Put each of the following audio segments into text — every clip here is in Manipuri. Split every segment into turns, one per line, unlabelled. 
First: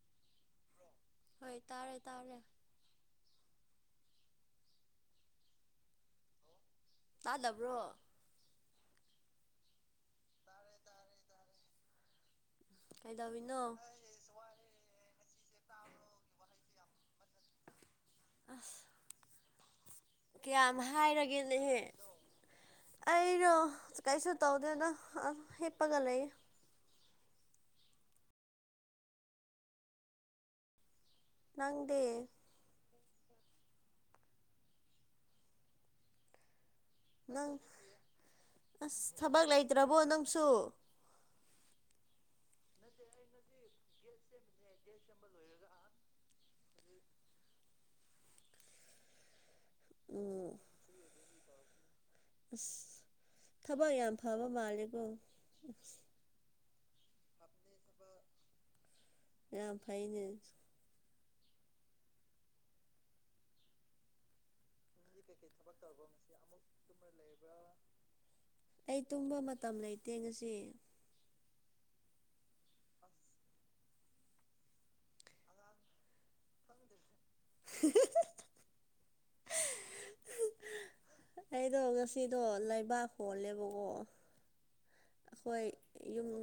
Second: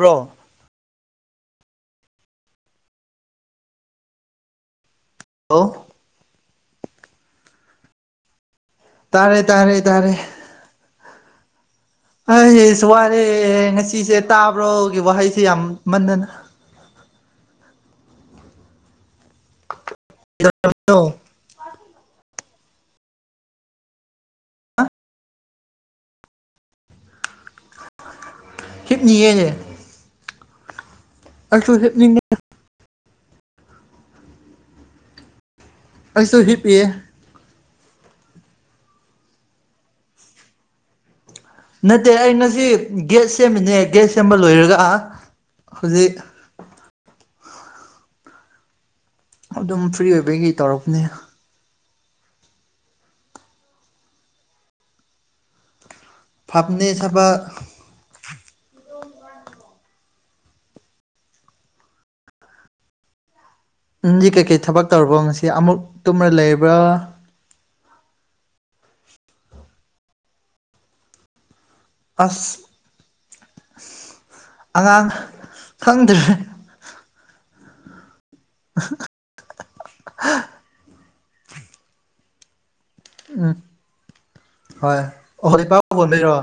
ꯔꯣ
ꯍꯣꯏ ꯇꯥꯔꯦ ꯇꯥꯔꯦ
ꯍꯂꯣ
ꯇꯥꯗꯕ꯭ꯔꯣ
ꯇꯥꯔꯦ ꯇꯥꯔꯦ ꯇꯥꯔꯦ ꯑꯩꯁꯨ ꯋꯥꯔꯦ
ꯀꯩꯗꯧꯔꯤꯅꯣ
ꯉꯁꯤꯁꯦ ꯇꯥꯕ꯭ꯔꯣꯒꯤ ꯋꯥꯍꯩꯁꯦ ꯌꯥꯝ ꯃꯟꯗꯅ
ꯑ ꯀꯌꯥꯝ
ꯀꯩꯗꯧꯔꯝꯃꯤꯅꯣ
ꯍꯥꯏꯔꯒꯦꯅꯦꯍꯦ ꯑꯩꯩꯅꯣ ꯀꯩꯁꯨ ꯇꯧꯗꯦꯅ ꯑ ꯍꯤꯞꯄꯒ ꯂꯩꯌꯦ
ꯍꯤꯞ ꯌꯦꯉ ꯑꯁꯨ
ꯅꯪꯗꯤ
ꯑꯩꯁꯨ ꯍꯤ ꯄꯤ
ꯅꯪ ꯑꯁ ꯊꯕꯛ ꯂꯩꯇ꯭ꯔꯕꯣ ꯅꯪꯁꯨ
ꯅꯠꯇꯦ ꯑꯩ ꯉꯁꯤ ꯒꯦꯠ ꯁꯦꯝꯃꯤꯅꯦ ꯒꯦꯠ ꯁꯦꯝꯕ ꯂꯣꯏꯔꯒ ꯍꯧꯖꯤꯛ ꯑꯗꯨꯝ ꯐ꯭ꯔꯤ ꯑꯣꯏꯕꯩ
ꯎꯝ
ꯀꯩ ꯇꯧꯔꯛꯄꯅꯦ
ꯑꯁ ꯊꯕꯛ ꯌꯥꯝ ꯐꯕ ꯃꯥꯜꯂꯦꯀꯣ ꯑꯁ
ꯍꯥꯞꯅꯦ ꯁꯥꯕ
ꯑ ꯐꯥꯏꯩꯅꯁ
ꯅꯪꯗꯤ ꯀꯩꯀꯩ ꯊꯕꯛ ꯇꯧꯔꯕꯣ ꯉꯁꯤ ꯑꯃꯨꯛ ꯇꯨꯝ꯭ꯔ ꯂꯩꯕ꯭ꯔꯥ
ꯑꯩ ꯇꯨꯝꯕ ꯃꯇꯝ ꯂꯩꯇꯦ ꯉꯁꯤ
ꯑꯁ ꯑꯉꯥꯡ ꯈꯪꯗ꯭ꯔꯦ
[unintelligible]
[unintelligible]
ꯑꯩꯗꯣ ꯉꯁꯤꯗꯣ ꯂꯩꯕꯥꯛ
ꯎꯝ
ꯍꯣꯜꯂꯦꯕꯀꯣ
ꯍꯣꯏ
ꯑꯩꯈꯣꯏ
ꯍꯧꯖꯤꯛ ꯏ
ꯌꯨꯝ
ꯄꯥꯎꯕꯣꯟꯕꯤꯔꯣ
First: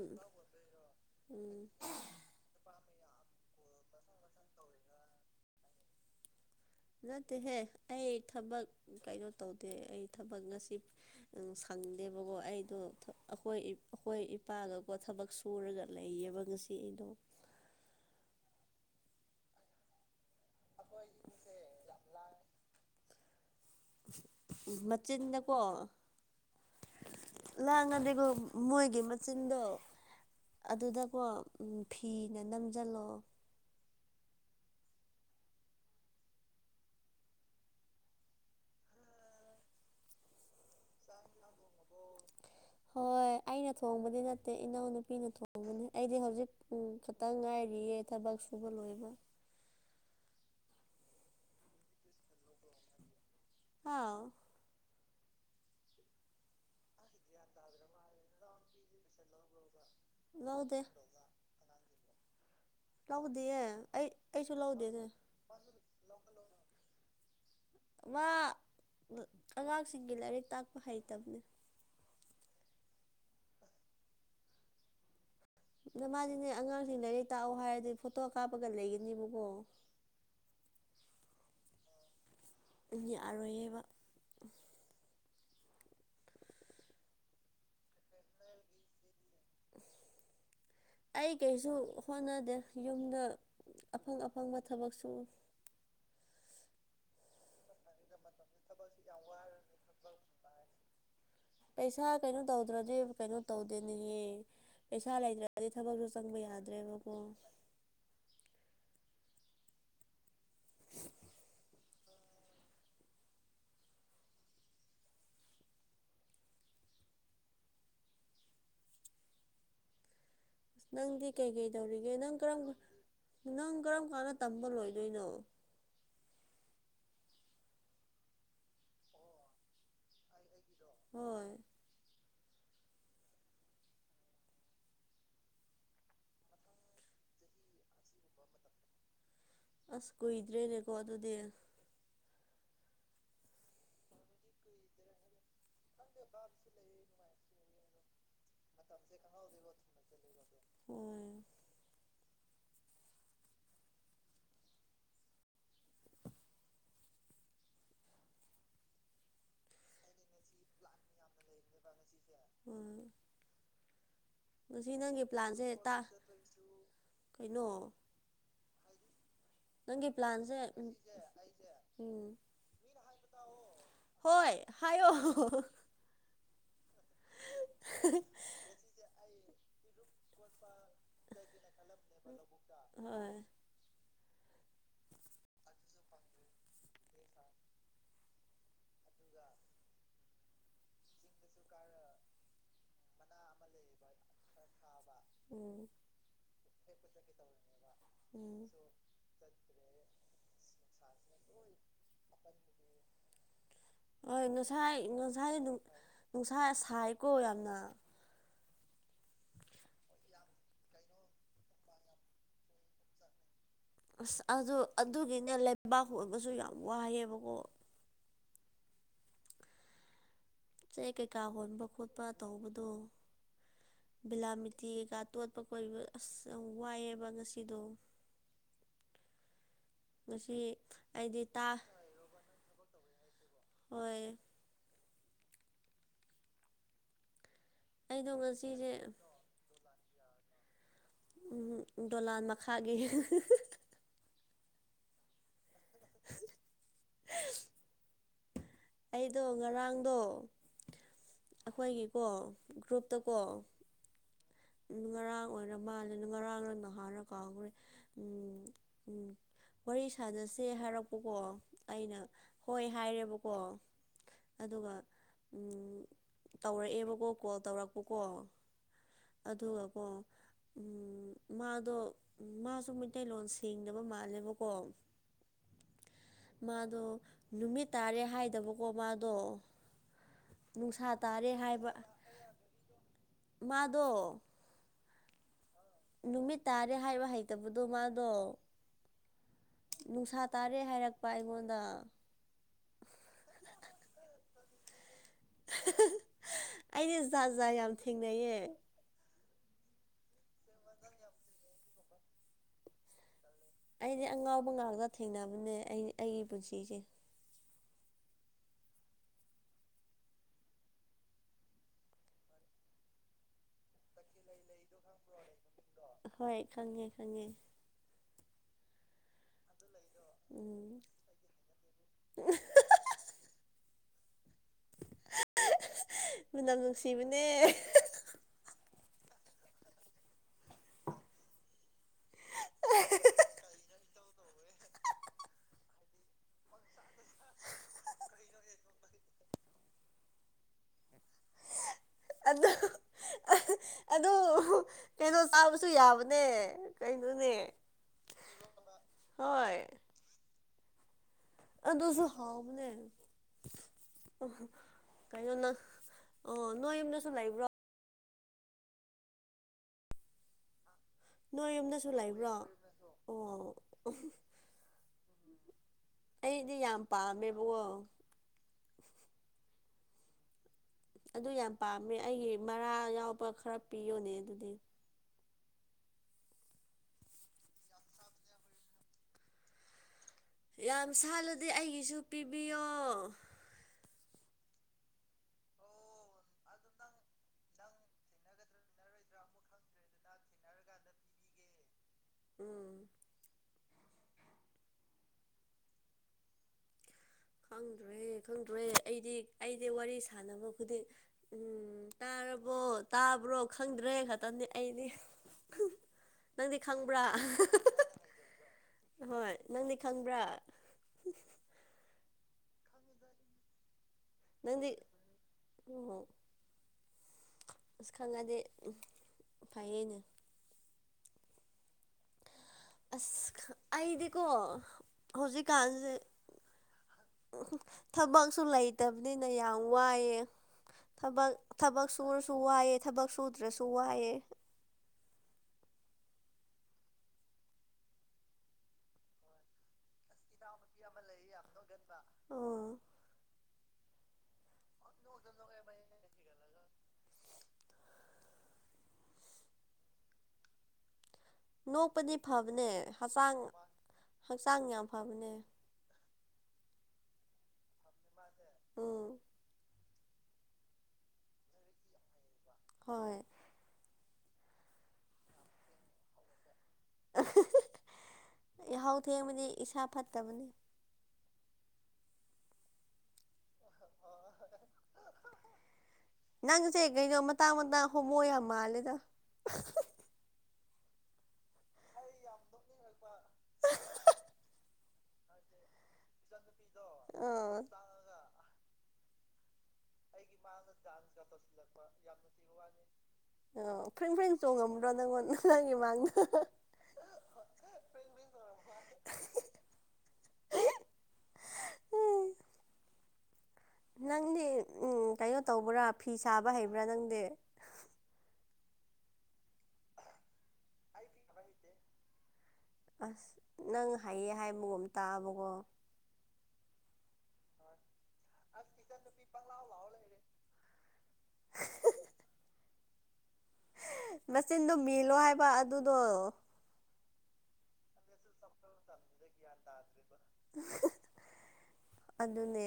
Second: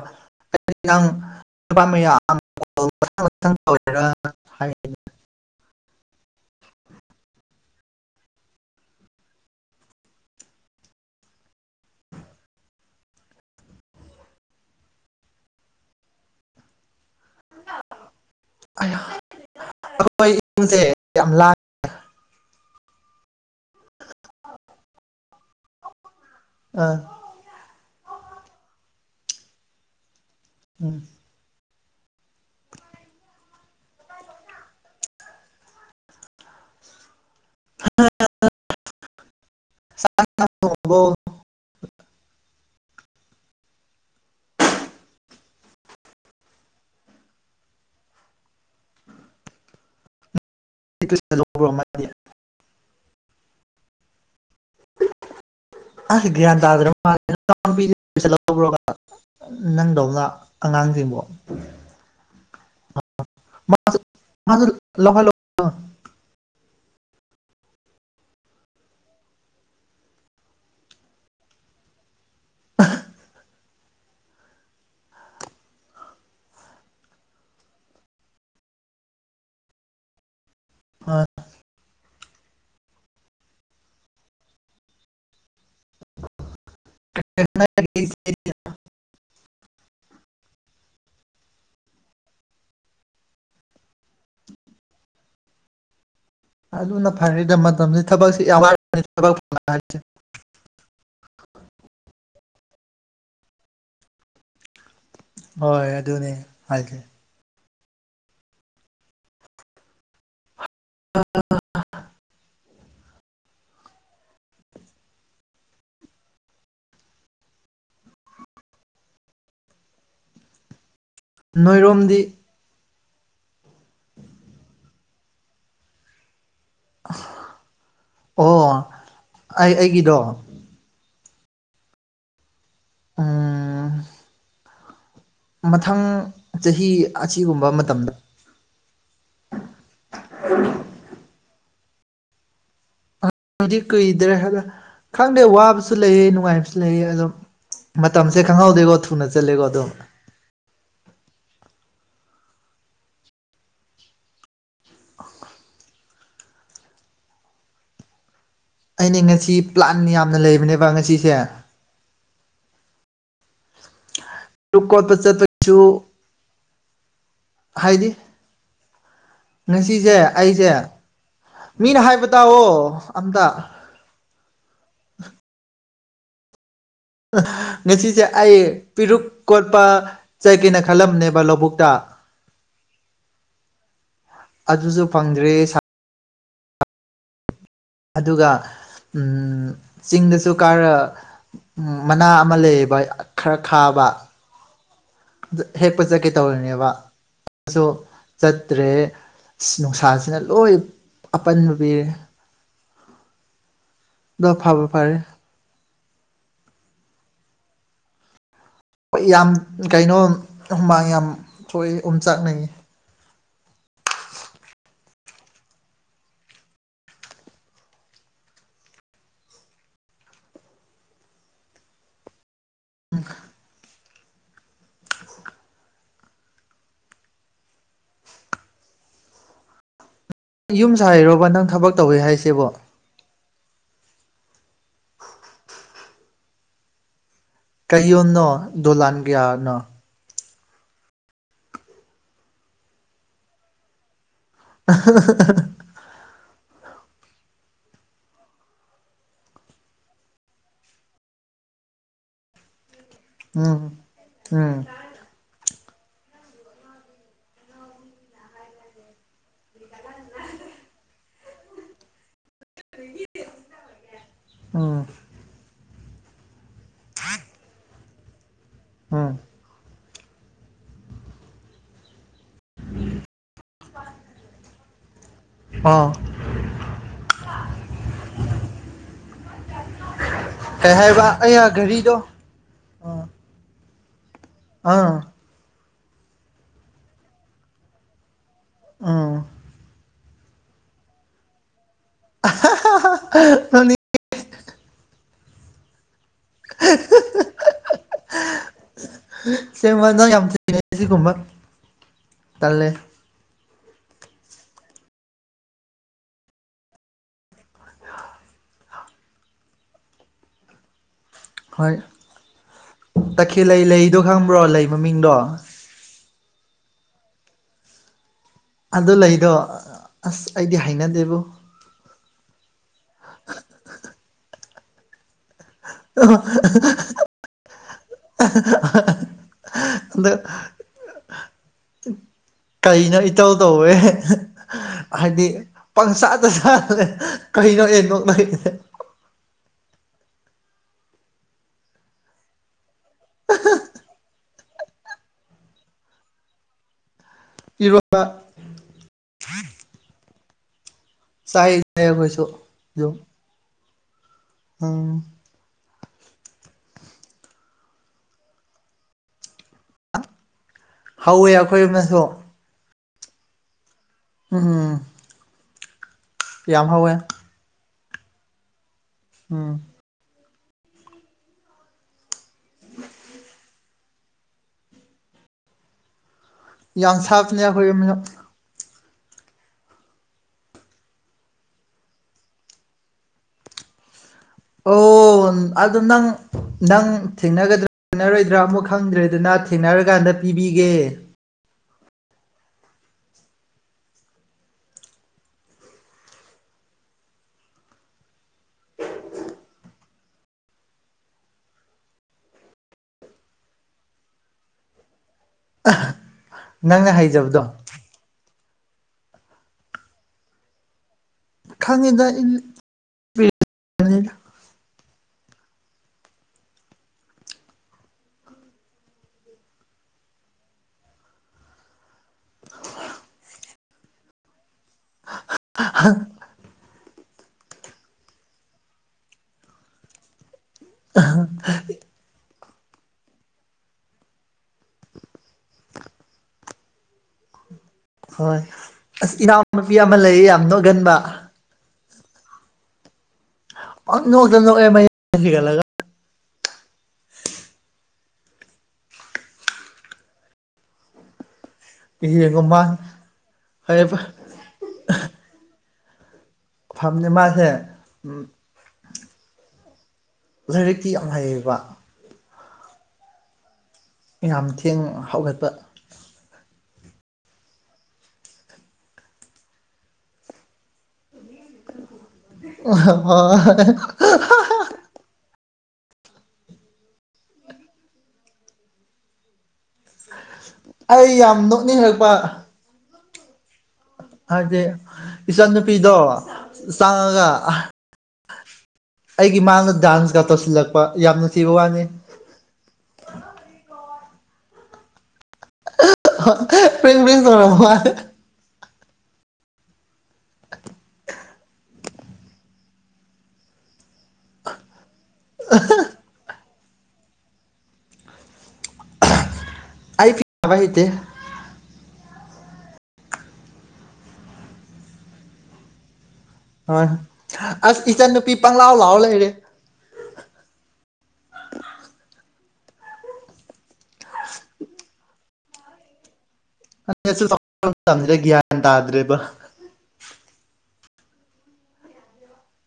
ꯅꯪ
ꯎꯝ
ꯊꯊ ꯇꯧꯔ ꯍꯥꯏ
ꯅꯠꯇꯦꯍꯦ ꯑꯩ ꯊꯕꯛ ꯀꯩꯅꯣ ꯇꯧꯗꯦ ꯑꯩ ꯊꯕꯛ ꯉꯁꯤ ꯐꯪꯗꯦꯕꯀꯣ ꯑꯩꯗꯣ ꯑꯩꯈꯣꯏ ꯑꯩꯈꯣꯏ ꯏꯄꯥꯒꯀꯣ ꯊꯕꯛ ꯁꯨꯔꯒ ꯂꯩꯌꯦꯕ ꯉꯁꯤ ꯩꯅ
[unintelligible] ꯑꯩꯈꯣꯏ ꯏꯃꯨꯡꯁꯦ ꯌꯥꯝ ꯂꯥꯏ
ꯃꯆꯤꯟꯗꯀꯣ
ꯑꯥ
ꯂꯥꯡꯉꯗꯤꯀꯣ ꯃꯣꯏꯒꯤ ꯃꯆꯤꯟꯗꯣ
ꯎꯝ
ꯑꯗꯨꯗꯀꯣ ꯐꯤꯅ ꯅꯝꯁꯤꯜꯂꯣ
ꯕꯣ
ꯍꯣꯏ
[unintelligible]
ꯑꯩꯅ ꯊꯣꯡꯕꯗꯤ ꯅꯠꯇꯦ ꯏꯅꯥꯎꯅꯨꯄꯤꯅ ꯊꯣꯡꯕꯅꯦ ꯑꯩꯗꯤ ꯍꯧꯖꯤꯛ ꯈꯛꯇꯪ ꯉꯥꯏꯔꯤꯌꯦ ꯊꯕꯛꯁꯨꯨ ꯣꯏꯕ ꯂꯣꯏꯕ
ꯂꯧꯕ ꯑꯃꯅꯤ
ꯑꯥꯎ
ꯑꯁ ꯒ꯭ꯌꯥꯟ ꯇꯥꯗ꯭ꯔ ꯃꯥꯜ ꯅꯪꯗꯧꯅ
ꯂꯧꯗꯦ
ꯑꯉꯥꯡꯁꯤꯡꯕꯨꯣ
ꯂꯧꯗꯦꯌꯦ ꯑꯩ ꯑꯩꯁꯨ
ꯃꯥꯁꯨ
ꯂꯧꯗꯦꯅꯦꯦ
ꯂꯧꯍꯜꯂꯣ [unintelligible]
ꯋꯥ ꯑꯉꯥꯡꯁꯤꯡꯒꯤ ꯂꯥꯏꯔꯤꯛ ꯇꯥꯛꯄ ꯍꯩꯇꯕꯅꯤ ꯅ ꯃꯥꯗꯤꯅꯦ ꯑꯉꯥꯡꯁꯤꯡ ꯂꯥꯏꯔꯤꯛ ꯇꯥꯛꯑꯣ ꯍꯥꯏꯔꯗꯤ ꯐꯣꯇꯣ ꯀꯥꯞꯄꯒ ꯂꯩꯒꯅꯦꯕꯀꯣ
ꯑ
ꯑꯔꯣꯏꯌꯦꯕ
[unintelligible]
ꯑꯩ ꯀꯩꯁꯨ ꯍꯣꯠꯅꯗꯦ ꯌꯨꯝꯗ ꯑꯐꯪ ꯑꯐꯪꯕ ꯊꯕꯛ ꯁ
ꯑꯗꯨꯅ ꯐꯔꯗ ꯃꯇꯝꯁꯤ ꯊꯕꯛꯁꯤ ꯌꯥꯝꯠꯄꯅꯤ ꯍꯥꯏꯁꯦ [unintelligible]
ꯄꯩꯁꯥ ꯀꯩꯅꯣ ꯇꯧꯗ꯭ꯔꯗꯤ ꯀꯩꯅꯣ ꯇꯧꯗꯦꯅꯤꯌꯦ ꯄꯩꯁꯥ ꯂꯩꯇ꯭ꯔꯒꯗꯤ
ꯍꯣꯏ
ꯊꯕꯛꯁꯨ
ꯑꯗꯨꯅꯦ
ꯆꯪꯕ
ꯍꯥꯏꯁꯦ
ꯌꯥꯗ꯭ꯔꯦꯕꯀꯣ
ꯑ
ꯅꯪꯗꯤ ꯀꯩꯀꯩ ꯇꯧꯔꯤꯒꯦ
ꯅꯣꯏꯔꯣꯝꯗꯤ
ꯅꯪ ꯀꯔꯝ ꯅꯪ ꯀꯔꯝ ꯀꯥꯟꯗ ꯇꯝꯕ ꯂꯣꯏꯗꯣꯏꯅꯣ
ꯑꯣ ꯑꯩ ꯑꯩꯒꯤꯗꯣ
ꯍꯣꯏ
ꯑꯝ ꯃꯊꯪ ꯆꯍꯤ ꯑꯁꯤꯒꯨꯝꯕ ꯃꯇꯝꯗ
ꯑꯁ ꯀꯨꯏꯗ꯭ꯔꯦꯅꯦꯀꯣ ꯑꯗꯨꯗꯤ꯫
ꯗꯤ ꯀꯨꯏꯗ꯭ꯔꯦ ꯍꯥꯏꯗ ꯈꯪꯗꯦ ꯋꯥꯕꯁꯨ ꯂꯩꯌꯦ ꯅꯨꯡꯉꯥꯏꯕꯁꯨ ꯂꯩꯑ ꯑꯗꯨꯝ꯫ ꯇꯝꯁꯦ ꯈꯪꯍꯧꯗꯦꯀꯣ ꯊꯨꯅ ꯆꯠꯂꯦꯀꯣ ꯑꯗꯨꯝ꯫
ꯍꯣꯏ
ꯑꯩꯅꯦ ꯉꯁꯤ ꯄ꯭ꯂꯥꯟ ꯌꯥꯝꯅ ꯂꯩꯕꯅꯦꯕ ꯉꯁꯤꯁꯦ꯫
ꯎꯝ꯫
ꯂꯨꯞ
ꯉꯁꯤ
ꯀꯣꯠꯄ
ꯅꯪꯒꯤ ꯄ꯭ꯂꯥꯟꯁꯦ
ꯆꯠꯄꯒꯤꯁꯨ
ꯇꯥ ꯀꯩꯅꯣ꯫
ꯍꯥꯏꯗꯤ
ꯅꯪꯒꯤ
ꯉꯁꯤꯁꯦ
ꯄ꯭ꯂꯥꯟꯁꯦ
ꯑꯩꯁꯦ
ꯎꯝ
ꯃꯤꯅ
ꯎꯝ
ꯍꯥꯏꯕ ꯇꯥꯑꫭ ꯑꯝꯇ꯫
ꯍꯣꯏ ꯍꯥꯏꯌꯣ
ꯉꯁꯤꯁꯦ ꯑꯩ ꯄꯤꯔꯨꯛ ꯀꯣꯠꯄ ꯆꯥꯠꯀꯦꯅ ꯈꯜꯂꯝꯅꯦꯕ ꯂꯧꯕꯨꯛꯇꯥ꯫
ꯍꯣꯏ
ꯑꯗꯨꯁꯨ ꯐꯪꯗ꯭ꯔꯤ ꯁꯥ ꯑꯗꯨꯒ ꯎꯝ ꯆꯤꯡꯗꯁꯨ ꯀꯥꯔ ꯎꯝ ꯃꯅꯥ ꯑꯃ ꯂꯩꯌꯦꯕ ꯈꯔ ꯈꯥꯕ
ꯎꯝ
ꯍꯦꯛꯄ ꯆꯠꯀꯦ ꯇꯧꯔꯤꯅꯦꯕ ꯑꯗꯨ
ꯎꯝ
ꯆꯠꯇ꯭ꯔꯦ꯫ ꯅꯨꯡꯁꯥꯁꯤꯅ ꯂꯣꯏ ꯑꯄꯟꯕ ꯄꯤꯔꯦ꯫
ꯍꯣꯏ
ꯑꯗꯣ ꯐꯕꯨ
ꯉꯁꯥꯏ
ꯐꯔꯦ
ꯉꯁꯥꯏ ꯅꯨꯡꯁꯥ ꯁꯥꯏꯀꯣ ꯌꯥꯝꯅ꯫
ꯍꯣꯏ ꯌꯥꯝ ꯀꯩꯅꯣ ꯍꯨꯃꯥꯡ ꯌꯥꯝ ꯊꯣꯛꯏꯦ ꯎꯝ ꯆꯥꯛꯅꯩꯌꯦ꯫
ꯑꯁ ꯑꯗꯨ ꯑꯗꯨꯒꯤꯅꯦ ꯂꯩꯕꯥꯛ ꯑꯣꯏꯕꯁꯨ ꯌꯥꯝ ꯋꯥꯏꯑꯦꯕꯀꯣ꯫ ꯆꯦꯛ ꯀꯩꯀꯥ ꯍꯣꯟꯕ ꯈꯣꯠꯄ ꯇꯧꯕꯗꯣ ꯕꯤꯂꯥꯃꯤꯠ ꯊꯤꯒ ꯇꯣꯠꯄ ꯀꯣꯏꯕ ꯑꯁ ꯋꯥꯏꯑꯦꯕ ꯉꯁꯤꯗꯣ꯫ ꯉꯁꯤ
ꯅꯪ ꯌꯨꯝ
ꯑꯩꯗꯤ
ꯁꯥꯥꯔꯤꯔꯣꯕ ꯅꯪ
ꯇꯥ
ꯊꯕꯛ ꯇꯧꯋꯤ ꯍꯥꯏꯁꯤꯕꯣ꯫
ꯍꯣꯏ꯫ ꯑꯩꯗꯣ
ꯀꯩꯌꯣꯅꯣ
ꯉꯁꯤꯁꯦ
ꯗꯣꯂꯥꯟ ꯀꯌꯥꯅꯣ꯫
ꯎꯝ ꯗꯣꯂꯥꯟ ꯃꯈꯥꯒꯤ
ꯑꯍꯍꯍ
ꯑꯩꯗꯣ ꯉꯔꯥꯡꯗꯣ ꯑꯩꯈꯣꯏꯒꯤꯀꯣ ꯒ꯭ꯔꯨꯞ ꯇꯀꯣ
ꯎꯝ ꯎꯝ
ꯉꯔꯥꯡ ꯑꯣꯏꯔꯞ ꯃꯥꯜꯂꯤꯅ ꯉꯔꯥꯡ ꯅꯍꯥꯟꯔ ꯀꯥꯎꯈ꯭ꯔꯦ ꯎꯝ ꯎꯝ꯫ ꯋꯥꯔꯤ ꯁꯥꯟꯅꯁꯦ ꯍꯥꯏꯔꯛꯄꯀꯣ ꯑꯩꯅ ꯍꯣꯏ ꯍꯥꯏꯔꯦꯕꯀꯣ ꯑꯗꯨꯒ
ꯎꯝ
ꯇꯧꯔꯛꯑꯦꯕꯀꯣ ꯀꯣꯜ ꯇꯧꯔꯛꯄꯀꯣ
ꯍꯝ꯫
ꯑꯗꯨꯒꯀꯣ ꯎꯝ ꯃꯥꯗꯣ ꯃꯥꯁꯨ ꯃꯩꯇꯩꯂꯣꯟ ꯁꯦꯡꯗꯅꯕ ꯃꯥꯜꯂꯦꯕꯀꯣ꯫
ꯑꯥ
ꯃꯥꯗꯣ ꯅꯨꯃꯤꯠ ꯇꯥꯔꯦ ꯍꯥꯏꯗꯕꯀꯣ ꯃꯥꯗꯣ
ꯀꯩ
ꯅꯨꯡꯁꯥ
ꯍꯥꯏꯕ
ꯇꯥꯔꯦ
ꯑꯌ
ꯍꯥꯏꯕ
ꯘꯔꯤꯗꯣ ꯑ꯫
ꯃꯥꯗꯣ
ꯑꯥ꯫
ꯅꯨꯃꯤꯠ ꯇꯥꯔꯦ ꯍꯥꯏꯕ ꯍꯩꯇꯕꯗꯣ ꯃꯥꯗꯣ
ꯑꯥ꯫
ꯅꯨꯡꯁꯥ ꯇꯥꯔꯦ ꯍꯥꯏꯔꯛꯄ ꯑꯩꯉꯣꯟꯗ꯫
ꯑꯍꯍꯍ ꯅꯅꯤ
ꯑꯩꯗꯤ ꯖꯥ ꯖꯥ ꯌꯥꯝ ꯊꯦꯡꯅꯩꯌꯦ꯫
ꯁꯦꯡꯕꯅ ꯌꯥꯝ ꯊꯦꯡꯅꯩ ꯁꯤꯒꯨꯝꯕ ꯇꯜꯂꯦ꯫
ꯑꯩꯗꯤ ꯑꯉꯥꯎꯕ ꯉꯥꯛꯇ ꯊꯦꯡꯅꯕꯅꯦ ꯑꯩ ꯑꯩꯒꯤ ꯄꯨꯟꯁꯤꯁꯦ꯫
ꯍꯣꯏ ꯇꯈꯦꯜꯂꯩ ꯂꯩꯗꯣ ꯈꯪꯕ꯭ꯔꯣ ꯂꯩ ꯃꯃꯤꯡꯗꯣ꯫
ꯍꯣꯏ ꯈꯪꯉꯦ-ꯈꯪꯉꯦ꯫
ꯑꯗꯨ ꯂꯩꯗꯣ ꯑꯁ ꯑꯩꯗꯤ
ꯎꯝ
ꯍꯥꯏꯅꯗꯦꯕꯣ
ꯃꯤꯅꯝ ꯅꯨꯡꯁꯤꯕꯅꯦ
ꯑꯗ ꯀꯩꯅꯣ ꯏꯇꯧ ꯇꯧꯋꯦ ꯍꯥꯏꯗꯤ ꯄꯪꯁꯥꯗ ꯆꯂꯦ ꯀꯩꯅꯣꯩꯅꯣꯗ
ꯑꯗ ꯑꯗꯨ ꯀꯩꯅꯣ ꯆꯥꯕꯁꯨ ꯌꯥꯕꯅꯦ ꯀ
ꯏꯔꯣꯕ
ꯍꯣꯏ
ꯆꯥꯏ ꯆ
ꯑꯗꯨꯁꯨ
ꯀꯣꯏꯁꯨꯣ ꯑꯗꯨ
ꯎ ꯀꯩꯅꯣ ꯅꯪ ꯑꯣ ꯅꯣꯏ ꯌꯨꯝꯗꯁꯨ ꯂꯩꯕ꯭ꯔꯣ
ꯍꯧꯋꯦ
ꯅꯣꯏ
ꯑꯩꯈꯣꯏ
ꯌꯨꯝꯗꯁꯨ
ꯑꯃꯁꯁꯨ
ꯂꯩꯕ꯭ꯔꯣ ꯑꯣ
ꯎꯝ
ꯑꯩꯗꯤ ꯌꯥꯝ ꯄꯥꯝꯃꯦꯕꯣ
ꯎꯝ
ꯑꯗꯨ ꯌꯥꯝ ꯄꯥꯝꯃꯦ ꯑꯩꯒꯤ ꯃꯔꯥ ꯌꯥꯎꯕ ꯈꯔ ꯄꯤꯌꯣꯅꯦ ꯑꯗꯨꯗꯤ
ꯌꯥꯝ ꯁꯥꯞꯅꯦ ꯑꯩꯈꯣꯏꯅ
ꯌꯥꯝ ꯁꯥꯠꯜꯂꯗꯤꯦ ꯑꯩꯒꯤꯁꯨ ꯄꯤꯕꯤꯌꯣ
ꯑꯣ ꯑꯗꯨ ꯅꯪ ꯅꯪ ꯊꯦꯡꯅꯒꯗ꯭ꯔ ꯁꯥꯟꯅꯔꯣꯏꯗ꯭ꯔꯥ ꯑꯃꯨꯛ ꯈꯪꯗ꯭ꯔꯦꯗꯨꯅ ꯊꯦꯡꯅꯔꯀꯥꯟꯗ ꯄꯤꯕꯤꯒꯦ
ꯎꯝ ꯈꯪꯗ꯭ꯔꯦ ꯈꯪꯗ꯭ꯔꯦ ꯑꯩꯗꯤ ꯑꯩꯗꯤ ꯋꯥꯔꯤ ꯁꯥꯟꯅꯕ ꯈꯨꯗꯤꯡ ꯎꯝ ꯍꯥꯏꯔꯕꯣ ꯇꯥꯕ꯭ꯔꯣ ꯈꯪꯗ꯭ꯔꯦ ꯈꯛꯇꯪꯗꯤ ꯑꯩꯅꯦ ꯅꯪꯗꯤ
ꯅꯪꯅ
ꯈꯪꯕ꯭ꯔꯥ
ꯍꯩꯖꯕꯗꯣ
ꯍꯣꯏ ꯅꯪꯗꯤ ꯈꯪꯕ꯭ꯔꯥ
ꯈꯪꯉꯗ ꯏ
ꯅꯪꯗꯤ ꯑꯣ ꯑꯁ ꯈꯪꯉꯗꯤ ꯐꯩꯅꯦ ꯑꯁ ꯑꯩꯗꯤꯀꯣ ꯍꯧꯖꯤꯛꯀꯥꯟꯁꯦ ꯊꯕꯛꯁꯨ ꯂꯩꯇꯕꯅꯤꯅ ꯌꯥꯝ ꯋꯥꯏꯑꯦ ꯊꯕꯛ ꯊꯕꯛ ꯁꯨꯔꯁꯨ ꯋꯥꯏꯑꯦ ꯊꯕꯛ ꯁꯨꯗ꯭ꯔꯁꯨ ꯋꯥꯏꯑꯦ
[inaudible] ꯍꯣꯏ ꯑꯁ ꯏꯅꯥꯎꯅꯨꯄꯤ ꯑꯃ ꯂꯩ ꯌꯥꯝ ꯅꯣꯛꯒꯟꯕ
ꯑꯣ
ꯑꯣꯛꯗꯦꯂꯒ
ꯅꯣꯛꯄꯗꯤ
ꯌꯦꯡꯉꯣ ꯃꯥ
ꯐꯕꯅꯦ ꯍꯛꯆꯥꯡ
ꯍꯣꯏ
ꯍꯛꯆꯥꯡ ꯌꯥꯝ ꯐꯕꯅꯦ
ꯐꯝꯅꯦ ꯃꯥꯁꯦ ꯎ
ꯎꯝ
ꯂꯥꯏꯔꯤꯛꯇꯤ ꯌꯥꯝ ꯍꯩꯌꯦꯕ
ꯍꯣꯏ
ꯌꯥꯝ ꯊꯦꯡꯅ ꯍꯧꯒꯠꯄ
ꯌꯥꯍꯥꯎ ꯊꯦꯡꯕꯅꯤ ꯏꯁꯥ ꯐꯠꯇꯕꯅꯤ
ꯍ
ꯅꯪꯁꯦ ꯀꯩꯅꯣ ꯃꯇꯥꯡ ꯃꯇꯥꯡ ꯍꯣꯃꯨ ꯌꯥꯝ ꯃꯥꯜꯂꯦꯗ
ꯑꯩ ꯌꯥꯝ ꯅꯣꯛꯅꯤꯡꯉꯔꯛꯄ ꯍꯥꯏꯗꯤ ꯏꯆꯟ ꯅꯨꯨꯄꯤꯗꯣ ꯆꯥꯡꯉꯒ
ꯑꯥ
ꯑꯩꯒꯤ ꯃꯥꯡꯗ ꯗꯥꯟꯁꯒ ꯇꯧꯁꯤꯜꯂꯛꯄ ꯌꯥꯝꯅꯅꯨꯡ ꯊꯤꯕ ꯋꯥꯅꯤ
ꯑꯣ ꯐ꯭ꯔꯤꯡ ꯐ꯭ꯔꯤꯡ ꯆꯣꯡꯉꯕ꯭ꯔꯣ ꯅꯉꯣꯟꯗ
ꯄꯝ ꯄ ꯇꯔ [inaudible]
ꯅꯪꯗꯤ ꯎꯝ ꯀꯩꯅꯣ ꯇꯧꯕ꯭ꯔꯥ ꯐꯤ ꯁꯥꯕ ꯍꯩꯕ꯭ꯔꯥ ꯅꯪꯗꯤ
ꯑꯩ ꯄꯤ ꯑꯦ ꯃꯍꯍꯤꯩꯗ
ꯑꯁ ꯅꯪ ꯍꯥꯏꯌꯦ ꯍꯥꯏꯕꯒꯨꯝꯝ ꯇꯥꯛꯑꯕꯀꯣ
ꯍꯣꯏ ꯑ ꯏꯆꯟꯅꯨꯄꯤ ꯄꯪꯂꯥꯎ ꯂꯥꯎ ꯂꯩꯔꯦ
ꯃꯆꯤꯟꯗꯣ ꯃꯤꯂꯣ ꯍꯥꯏꯕ ꯑꯗꯨꯗꯣ
ꯑꯔ ꯒꯌꯥ ꯇꯥꯗ꯭ꯔꯦꯕ
ꯑꯗꯨꯅꯦ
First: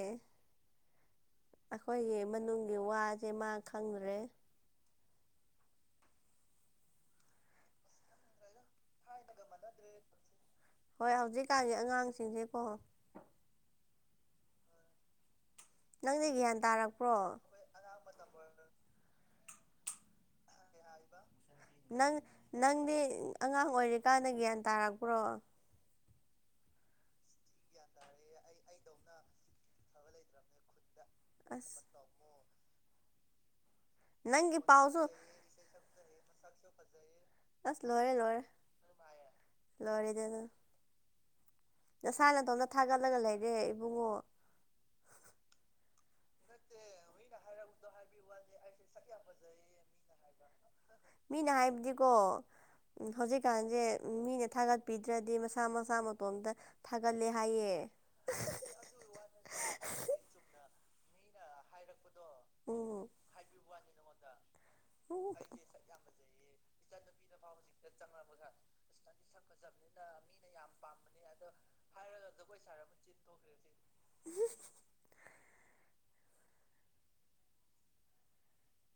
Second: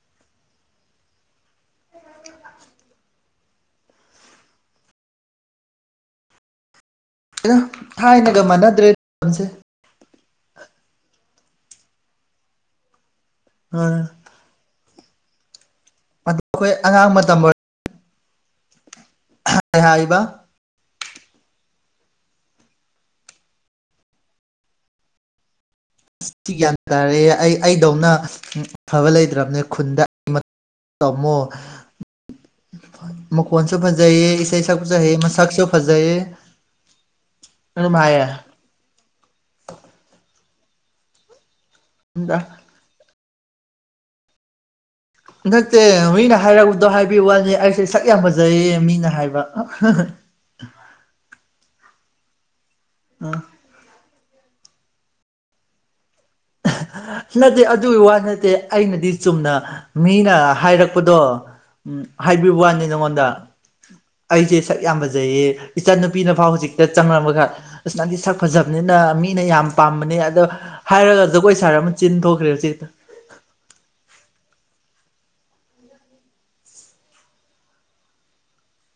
ꯑꯩꯈꯣꯏꯒꯤ ꯃꯅꯨꯡꯒꯤ ꯋꯥꯁꯦ ꯃꯥ ꯈꯪꯗ꯭ꯔꯦ
ꯑꯩꯅ ꯊꯥꯏꯅꯒ ꯃꯥꯟꯅꯗ꯭ꯔꯦꯁꯦ
ꯆꯇꯥꯥꯒꯤ ꯑꯉꯥꯡꯁꯤꯡꯁꯦꯀꯣ
ꯇꯔ
ꯅꯪꯗꯤ ꯒ꯭ꯌꯥꯟ
ꯑꯉꯥꯡ
ꯇꯥꯔꯛꯄ꯭ꯔꯣ
ꯍꯥꯏ ꯏꯕ
ꯅꯪ ꯅꯪꯗꯤ ꯑꯉꯥꯡ ꯑꯣꯏꯔꯤꯀꯥꯟꯗ ꯒ꯭ꯌꯥꯟ ꯇꯥꯔꯛꯄ꯭ꯔꯣ
ꯑꯁ ꯁꯤ ꯒ꯭ꯌꯥꯟ ꯇꯥꯔꯛꯑꯦ ꯑꯩ ꯑꯩꯗꯧꯅ ꯑꯐꯕ ꯂꯩꯇ꯭ꯔꯕꯅꯦ ꯈꯨꯟꯗ ꯑꯩ
ꯑꯁ
ꯃ ꯀꯣꯟꯁꯨ ꯐꯖꯩ ꯏꯁꯥ
ꯅꯪꯒꯤ ꯄꯥꯎꯁꯨ
ꯏꯁꯥꯕꯨꯖꯩ ꯃꯩꯁꯥꯁꯨꯁꯨ ꯐꯖꯩ
ꯑꯁ ꯂꯣꯔꯦ ꯂꯔꯦ ꯂꯔꯗ ꯅꯁꯥꯏꯅꯗꯣꯝꯅ ꯊꯥꯒꯠꯂꯒ ꯂꯩꯔꯦ ꯏꯕꯨꯡꯉꯣ
ꯅ ꯍꯧꯣꯏꯅ ꯍꯥꯏꯔꯛꯗꯣ ꯍꯥꯏꯕꯤ ꯋꯥꯅꯤ ꯑꯩꯁꯦ ꯁꯛ ꯌꯥꯝ ꯐꯖꯩꯌꯦ ꯃꯤꯅ ꯍꯥꯏꯕ
ꯃꯤꯅ ꯍꯥꯏꯕꯗꯤꯀꯣ
ꯎꯝ
ꯍꯧꯖꯤꯛꯀꯥꯟꯁꯦ ꯃꯤꯅ ꯊꯥꯒꯠꯄꯤꯗ꯭ꯔꯗꯤ ꯃꯁꯥ ꯃꯁꯥ ꯃ
ꯅꯠꯇꯦ ꯑꯗꯨꯒꯤ ꯋꯥ ꯅꯠꯇꯦ ꯑꯩꯅꯗꯤ ꯆꯨꯝꯅ ꯃꯤꯅ ꯍꯥꯏꯔꯛꯄ ꯆꯄꯗꯣ ꯎꯝ ꯍꯥꯏꯕꯤꯕ ꯋꯥꯅꯤ
ꯎꯝ
ꯅꯪꯉꯣꯟꯗ ꯑꯩꯁꯦ ꯁꯛ ꯌꯥꯝ ꯐꯖꯩꯌꯦ ꯏꯆꯟꯅꯨꯄꯤꯅ ꯐꯥꯎ ꯍꯧꯖꯤꯛꯇ ꯆꯪꯉꯝꯃꯒ ꯑꯁ ꯅꯗꯤ ꯁꯛ ꯐꯖꯕꯅꯤꯅ ꯃꯤꯅ ꯌꯥꯝ ꯄꯥꯝꯕꯅꯦ ꯑꯗꯣ ꯍꯥꯏꯔꯒ ꯖꯒꯣꯏ ꯁꯥꯔ ꯑꯃ ꯆꯤꯟ ꯊꯣꯛꯈ꯭ꯔꯦ ꯍꯧꯖꯤꯛꯇ
[inaudible]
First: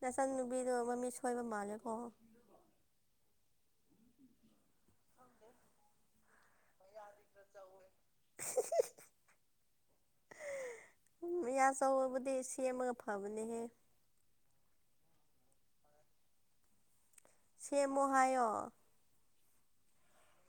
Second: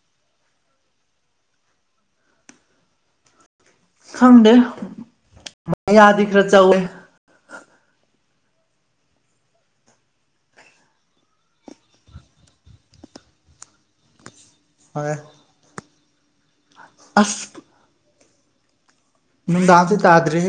ꯅꯁꯪ ꯅꯨꯄꯤꯗꯣ ꯃꯃꯤ ꯁꯣꯏꯕ ꯃꯥꯜꯂꯦꯀꯣ
ꯈꯪꯗꯦ ꯌꯥꯗꯤ ꯈꯔ ꯆꯥꯎꯧꯋꯦ [unintelligible]
ꯎ ꯑꯆꯧꯕꯕꯨꯗꯤ ꯁꯦꯝꯃꯒ ꯐꯕꯅꯦꯍꯦ
ꯍꯣꯏ
ꯁꯦꯝꯃꯣꯍꯥꯏꯣ
ꯅꯨꯡꯗꯥꯡꯗꯤ ꯇꯥꯗ꯭ꯔꯦ